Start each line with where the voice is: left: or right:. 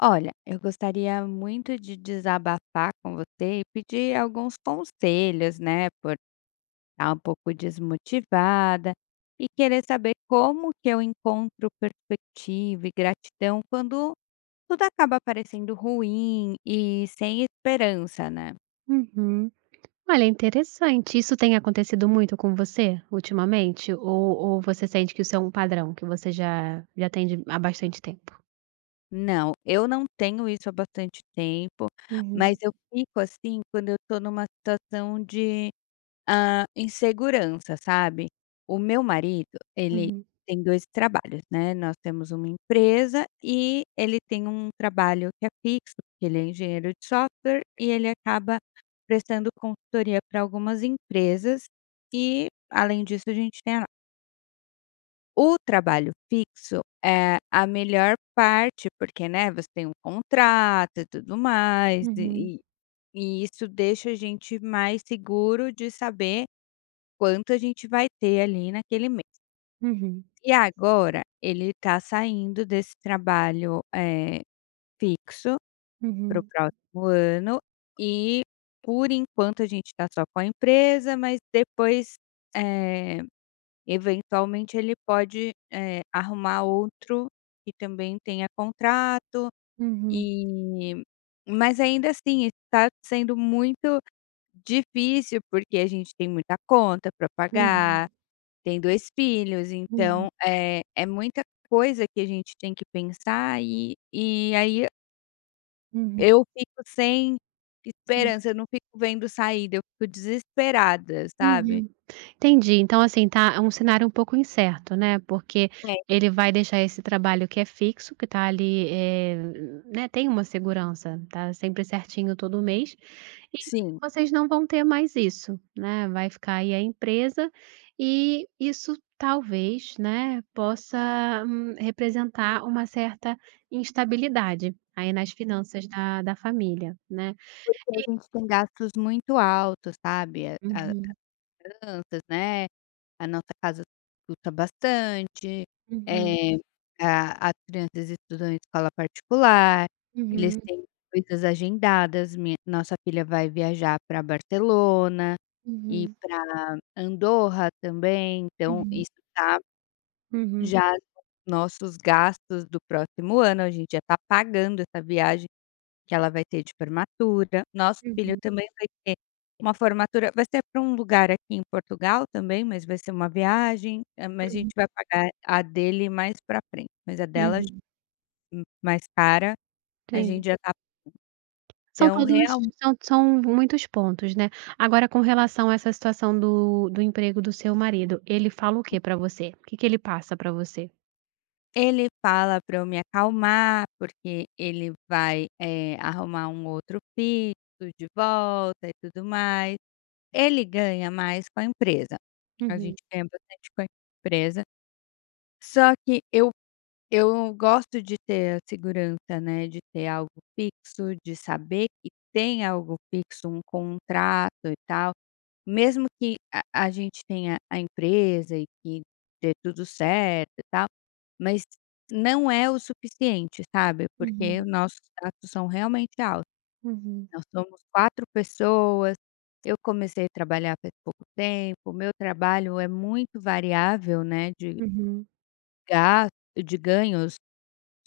left: Olha, eu gostaria muito de desabafar com você e pedir alguns conselhos, né? Por estar um pouco desmotivada e querer saber como que eu encontro perspectiva e gratidão quando tudo acaba parecendo ruim e sem esperança, né?
right: Uhum. Olha, interessante. Isso tem acontecido muito com você ultimamente? Ou você sente que isso é um padrão que você já tem há bastante tempo?
left: Não, eu não tenho isso há bastante tempo, mas
right: Uhum,
left: eu fico assim quando eu tô numa situação. Insegurança, sabe. O meu marido, ele
right: uhum,
left: tem 2 trabalhos, né, nós temos uma empresa e ele tem um trabalho que é fixo, porque ele é engenheiro de software e ele acaba prestando consultoria para algumas empresas. E, além disso, a gente tem a... O trabalho fixo é a melhor parte, porque, né, você tem um contrato e tudo mais,
right: uhum,
left: e isso deixa a gente mais seguro de saber quanto a gente vai ter ali naquele mês.
right: uhum,
left: E agora ele está saindo desse trabalho, fixo, para o
right: uhum,
left: próximo ano, e por enquanto a gente está só com a empresa, mas depois, eh, eventualmente ele pode, arrumar outro que também tenha contrato.
right: uhum,
left: E mas ainda assim está sendo muito difícil, porque a gente tem muita conta para
right: uhum,
left: pagar. Tem 2 filhos,
right: uhum,
left: então, é muita coisa que a gente tem que pensar, e aí
right: uhum,
left: eu fico sem
right: uhum.
left: esperança, eu não fico vendo saída, eu fico desesperada, sabe.
right: Uhum. Entendi. Então, assim, tá é um cenário um pouco incerto, né, porque
left: É,
right: ele vai deixar esse trabalho que é fixo, que tá ali, né, tem uma segurança, tá sempre certinho todo mês, e
left: sim.
right: vocês não vão ter mais isso, né, vai ficar aí a empresa, e isso talvez, né, possa, representar uma certa instabilidade aí nas finanças da família, né.
left: Porque a gente tem gastos muito altos, sabe, a as
right: Uhum,
left: crianças, né. A nossa casa escuta bastante,
right: uhum,
left: eh, a as crianças estudam em escola particular, eles
right: uhum,
left: têm coisas agendadas, minha nossa filha vai viajar para Barcelona e
right: uhum,
left: para Andorra também, então
right: uhum,
left: isso tá
right: uhum.
left: já nos nossos gastos do próximo ano, a gente já tá pagando essa viagem que ela vai ter de formatura, nosso filho
right: Uhum.
left: também vai ter uma formatura, vai ser para um lugar aqui em Portugal também, mas vai ser uma viagem, mas a gente
right: Uhum,
left: vai pagar a dele mais para frente, mas a dela j...
right: uhum.
left: mais cara, a
right: Sim.
left: gente já tá...
right: São Então
left: então
right: todos
left: real...
right: são muitos pontos, né. Agora com relação a essa situação do emprego do seu marido, ele fala o que pra você? O que que ele passa pra você?
left: Ele fala para eu me acalmar, porque ele vai, arrumar um outro fixo de volta e tudo mais. Ele ganha mais com a empresa, a
right: Uhum,
left: gente ganha bastante com a empresa, só que eu... Eu gosto de ter a segurança, né, de ter algo fixo, de saber que tem algo fixo, um contrato e tal, mesmo que a gente tenha a empresa e que dê tudo certo e tal, mas não é o suficiente, sabe, porque
right: uhum,
left: nossos gastos são realmente altos.
right: uhum,
left: Nós somos 4 pessoas, eu comecei a trabalhar faz pouco tempo, meu trabalho é muito variável, né, de
right: uhum,
left: gastos, de ganhos,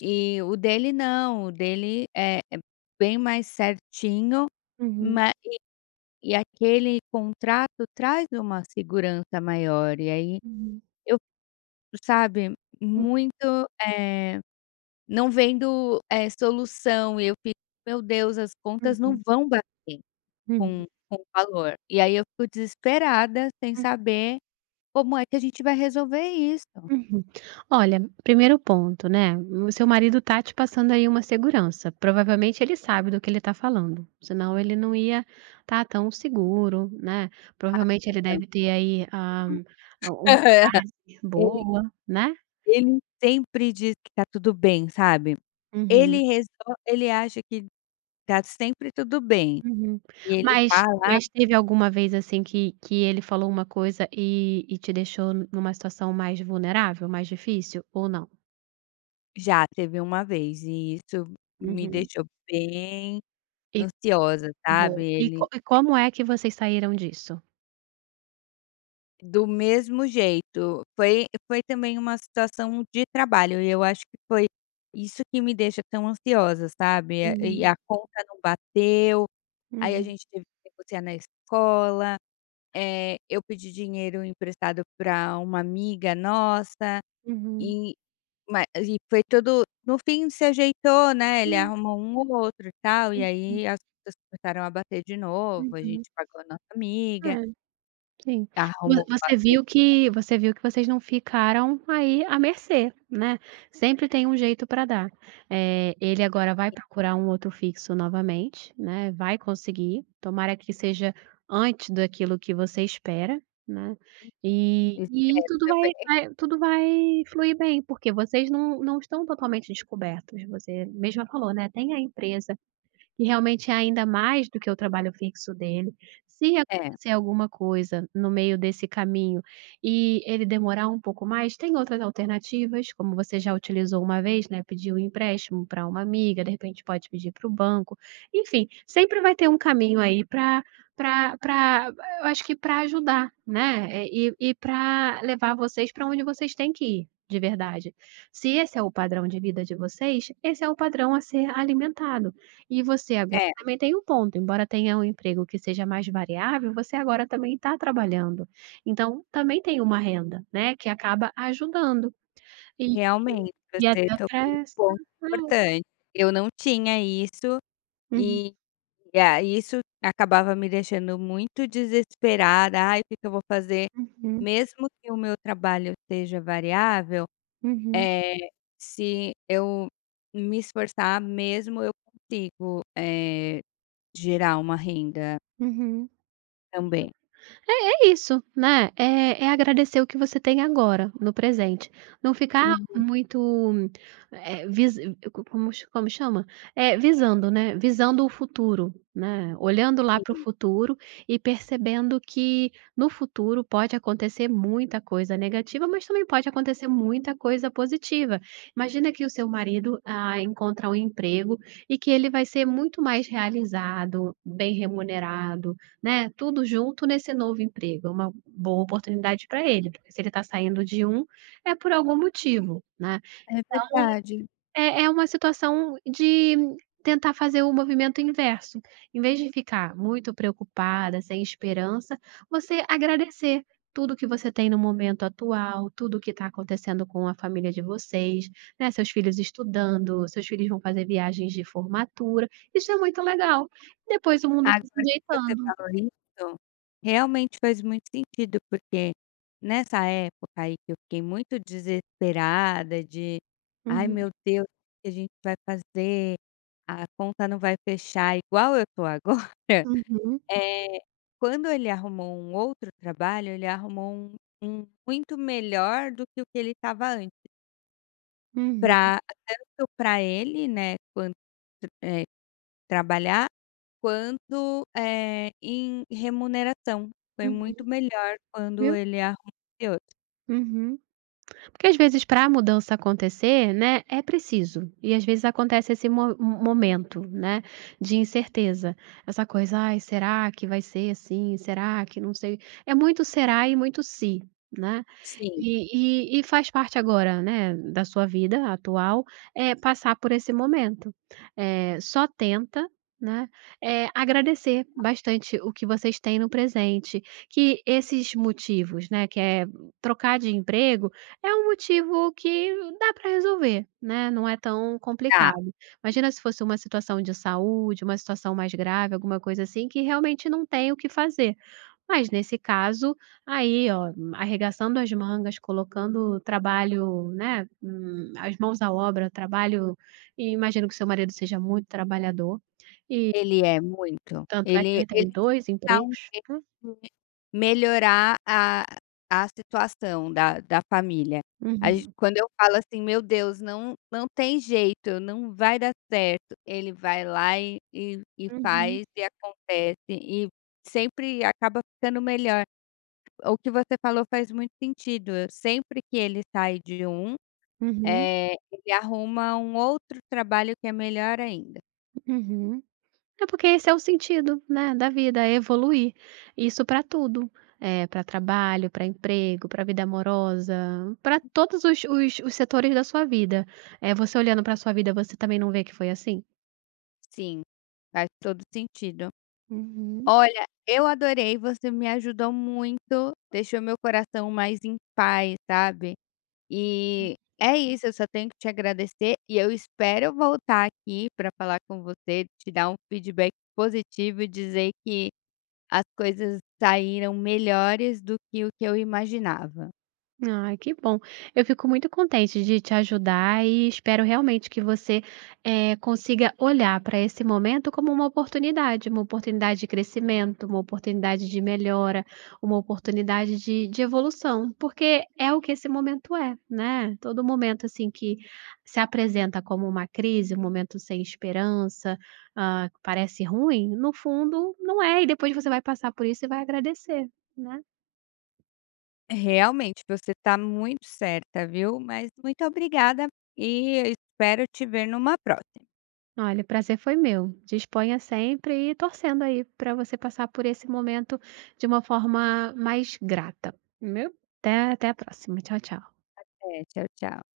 left: e o dele não, o dele é bem mais certinho,
right: uhum,
left: ma... e aquele contrato traz uma segurança maior, e aí
right: uhum,
left: eu, sabe,
right: uhum,
left: muito, eh, não vendo, solução, e eu fico: "Meu Deus, as contas
right: uhum,
left: não vão bater
right: uhum.
left: com o valor". E aí eu fico desesperada sem
right: Uhum.
left: saber como é que a gente vai resolver isso.
right: Uhum. Olha, primeiro ponto, né, o seu marido tá te passando aí uma segurança, provavelmente ele sabe do que ele tá falando, senão ele não ia estar tão seguro, né, provavelmente ele
left: Não,
right: deve ter aí, uma
left: aham.
right: base
left: Ele...
right: boa, né.
left: ele sempre diz que tá tudo bem, sabe? Ele
right: Uhum,
left: resol... ele acha que tá sempre tudo bem,
right: uhum.
left: e ele
right: Mas
left: fala...
right: mas teve alguma vez, assim, que ele falou uma coisa e te deixou numa situação mais vulnerável, mais difícil, ou não?
left: Já teve uma vez e isso me
right: Uhum.
left: deixou bem
right: E
left: ansiosa,
right: boa.
left: sabe,
right: E co
left: ele
right: e como é que vocês saíram disso?
left: do mesmo jeito, foi também uma situação de trabalho, e eu acho que foi isso que me deixa tão ansiosa, sabe, e
right: Uhum.
left: a conta não bateu, aí a
right: Uhum,
left: gente teve que negociar na escola, eu pedi dinheiro emprestado pra uma amiga nossa,
right: uhum.
left: e mas e foi tudo, no fim se ajeitou, né,
right: É,
left: ele arrumou um ou outro e tal, e
right: uhum,
left: aí as contas começaram a bater de novo, a
right: uhum.
left: gente pagou a nossa amiga,
right: É, sim. Vo
left: arrumou pastas
right: você viu que vocês não ficaram aí à mercê, né, sempre tem um jeito pra dar. Ele agora vai procurar um outro fixo novamente, né, vai conseguir, tomara que seja antes daquilo que você espera, né, e
left: externas
right: tudo vai
left: também.
right: vai tudo vai fluir bem, porque vocês não estão totalmente descobertos, você mesma falou, né, tem a empresa que realmente é ainda mais do que o trabalho fixo dele. Se
left: É,
right: acontecer alguma coisa no meio desse caminho e ele demorar um pouco mais, tem outras alternativas, como você já utilizou uma vez, né, pediu um empréstimo para uma amiga, de repente pode pedir para o banco. Enfim, sempre vai ter um caminho aí para, eu acho que para ajudar, né, e para levar vocês para onde vocês têm que ir, de verdade. Se esse é o padrão de vida de vocês, esse é o padrão a ser alimentado. E você agora
left: é,
right: também tem um ponto, embora tenha um emprego que seja mais variável, você agora também está trabalhando. Então, também tem uma renda, né, que acaba ajudando. E
left: realmente,
right: e
left: você
right: até para
left: tocou num
right: essa
left: ponto
right: é.
left: importante. Eu não tinha isso,
right: Uhum,
left: e a isso acabava me deixando muito desesperada, "Ai, o que que eu vou fazer?".
right: uhum,
left: Mesmo que o meu trabalho seja variável...
right: uhum,
left: Eh, se eu me esforçar mesmo, eu consigo, gerar uma renda
right: uhum.
left: também.
right: É isso, né, é agradecer o que você tem agora, no presente. Não ficar
left: Uhum.
right: muito, eh, vis co como ch- como chama? Visando, né, visando o futuro, né, olhando lá para o futuro e percebendo que no futuro pode acontecer muita coisa negativa, mas também pode acontecer muita coisa positiva. Imagina que o seu marido, encontra um emprego e que ele vai ser muito mais realizado, bem remunerado, né, tudo junto nesse novo emprego, é uma boa oportunidade para ele, porque se ele está saindo de um, é por algum motivo, né.
left: É verdade.
right: É uma situação de tentar fazer o movimento inverso, em vez de ficar muito preocupada, sem esperança, você agradecer tudo que você tem no momento atual, tudo o que está acontecendo com a família de vocês, né, seus filhos estudando, seus filhos vão fazer viagens de formatura, isso é muito legal. Depois o mundo vai se
left: Agora que você
right: ajeitando.
left: falou isso, realmente faz muito sentido, porque nessa época aí que eu fiquei muito desesperada de: "Ai
right: Uhum.
left: meu Deus, o que que a gente vai fazer? A conta não vai fechar", igual eu tô agora.
right: Uhum.
left: Eh, Quando ele arrumou um outro trabalho, ele arrumou um muito melhor do que o que ele estava antes,
right: Uhum,
left: pra... tanto para ele, né, quanto, eh, trabalhar, quanto, em remuneração. Foi muito
right: uhum,
left: melhor quando
right: viu?
left: ele arrumou esse outro.
right: Uhum. Porque às vezes para a mudança acontecer, né, é preciso. E às vezes acontece esse mo mo momento, né, de incerteza. Essa coisa: "Ai, será que vai ser assim? Será que não sei". É muito será e muito se, né.
left: Sim,
right: E faz parte agora, né, da sua vida atual, é passar por esse momento. Só tenta, né, agradecer bastante o que vocês têm no presente, que esses motivos, né, que é trocar de emprego é um motivo que dá para resolver, né, não é tão
left: tá,
right: complicado. Imagina se fosse uma situação de saúde, uma situação mais grave, alguma coisa assim, que realmente não tem o que fazer. Mas nesse caso, aí, ó, arregaçando as mangas, colocando o trabalho, né, as mãos à obra, trabalho e imagino que seu marido seja muito trabalhador,
left: ele é muito.
right: tanto é que
left: Ele...
right: ele
left: ele
right: tem
left: tem que
right: dois
left: dar um
right: empregos.
left: jeito.
right: Hum.
left: Melhorar a situação da família. A gen...
right: Uhum,
left: quando eu falo assim: "Meu Deus, não, não tem jeito, não vai dar certo", ele vai lá e e
right: uhum,
left: faz e acontece e sempre acaba ficando melhor. O que você falou faz muito sentido, eu sempre que ele sai de um,
right: uhum,
left: ele arruma um outro trabalho que é melhor ainda.
right: uhum. É porque esse é o sentido, né, da vida, é evoluir. Isso para tudo, pra trabalho, para emprego, para vida amorosa, para todos os setores da sua vida. Você olhando pra sua vida, você também não vê que foi assim?
left: Sim, faz todo sentido.
right: Uhum.
left: Olha, eu adorei, você me ajudou muito, deixou meu coração mais em paz, sabe. E é isso, eu só tenho que te agradecer, e eu espero voltar aqui para falar com você, te dar um feedback positivo e dizer que as coisas saíram melhores do que o que eu imaginava.
right: Ai, que bom. Eu fico muito contente de te ajudar e espero realmente que você, consiga olhar para esse momento como uma oportunidade de crescimento, uma oportunidade de melhora, uma oportunidade de evolução, porque é o que esse momento é, né? Todo momento assim que se apresenta como uma crise, um momento sem esperança, que parece ruim, no fundo não é, e depois você vai passar por isso e vai agradecer, né?
left: Realmente, você está muito certa, viu. Mas muito obrigada, e eu espero te ver numa próxima.
right: Olha, o prazer foi meu. Disponha sempre e torcendo aí para você passar por esse momento de uma forma mais grata. Meu Até, até a próxima. Tchau, tchau.
left: É, tchau, tchau.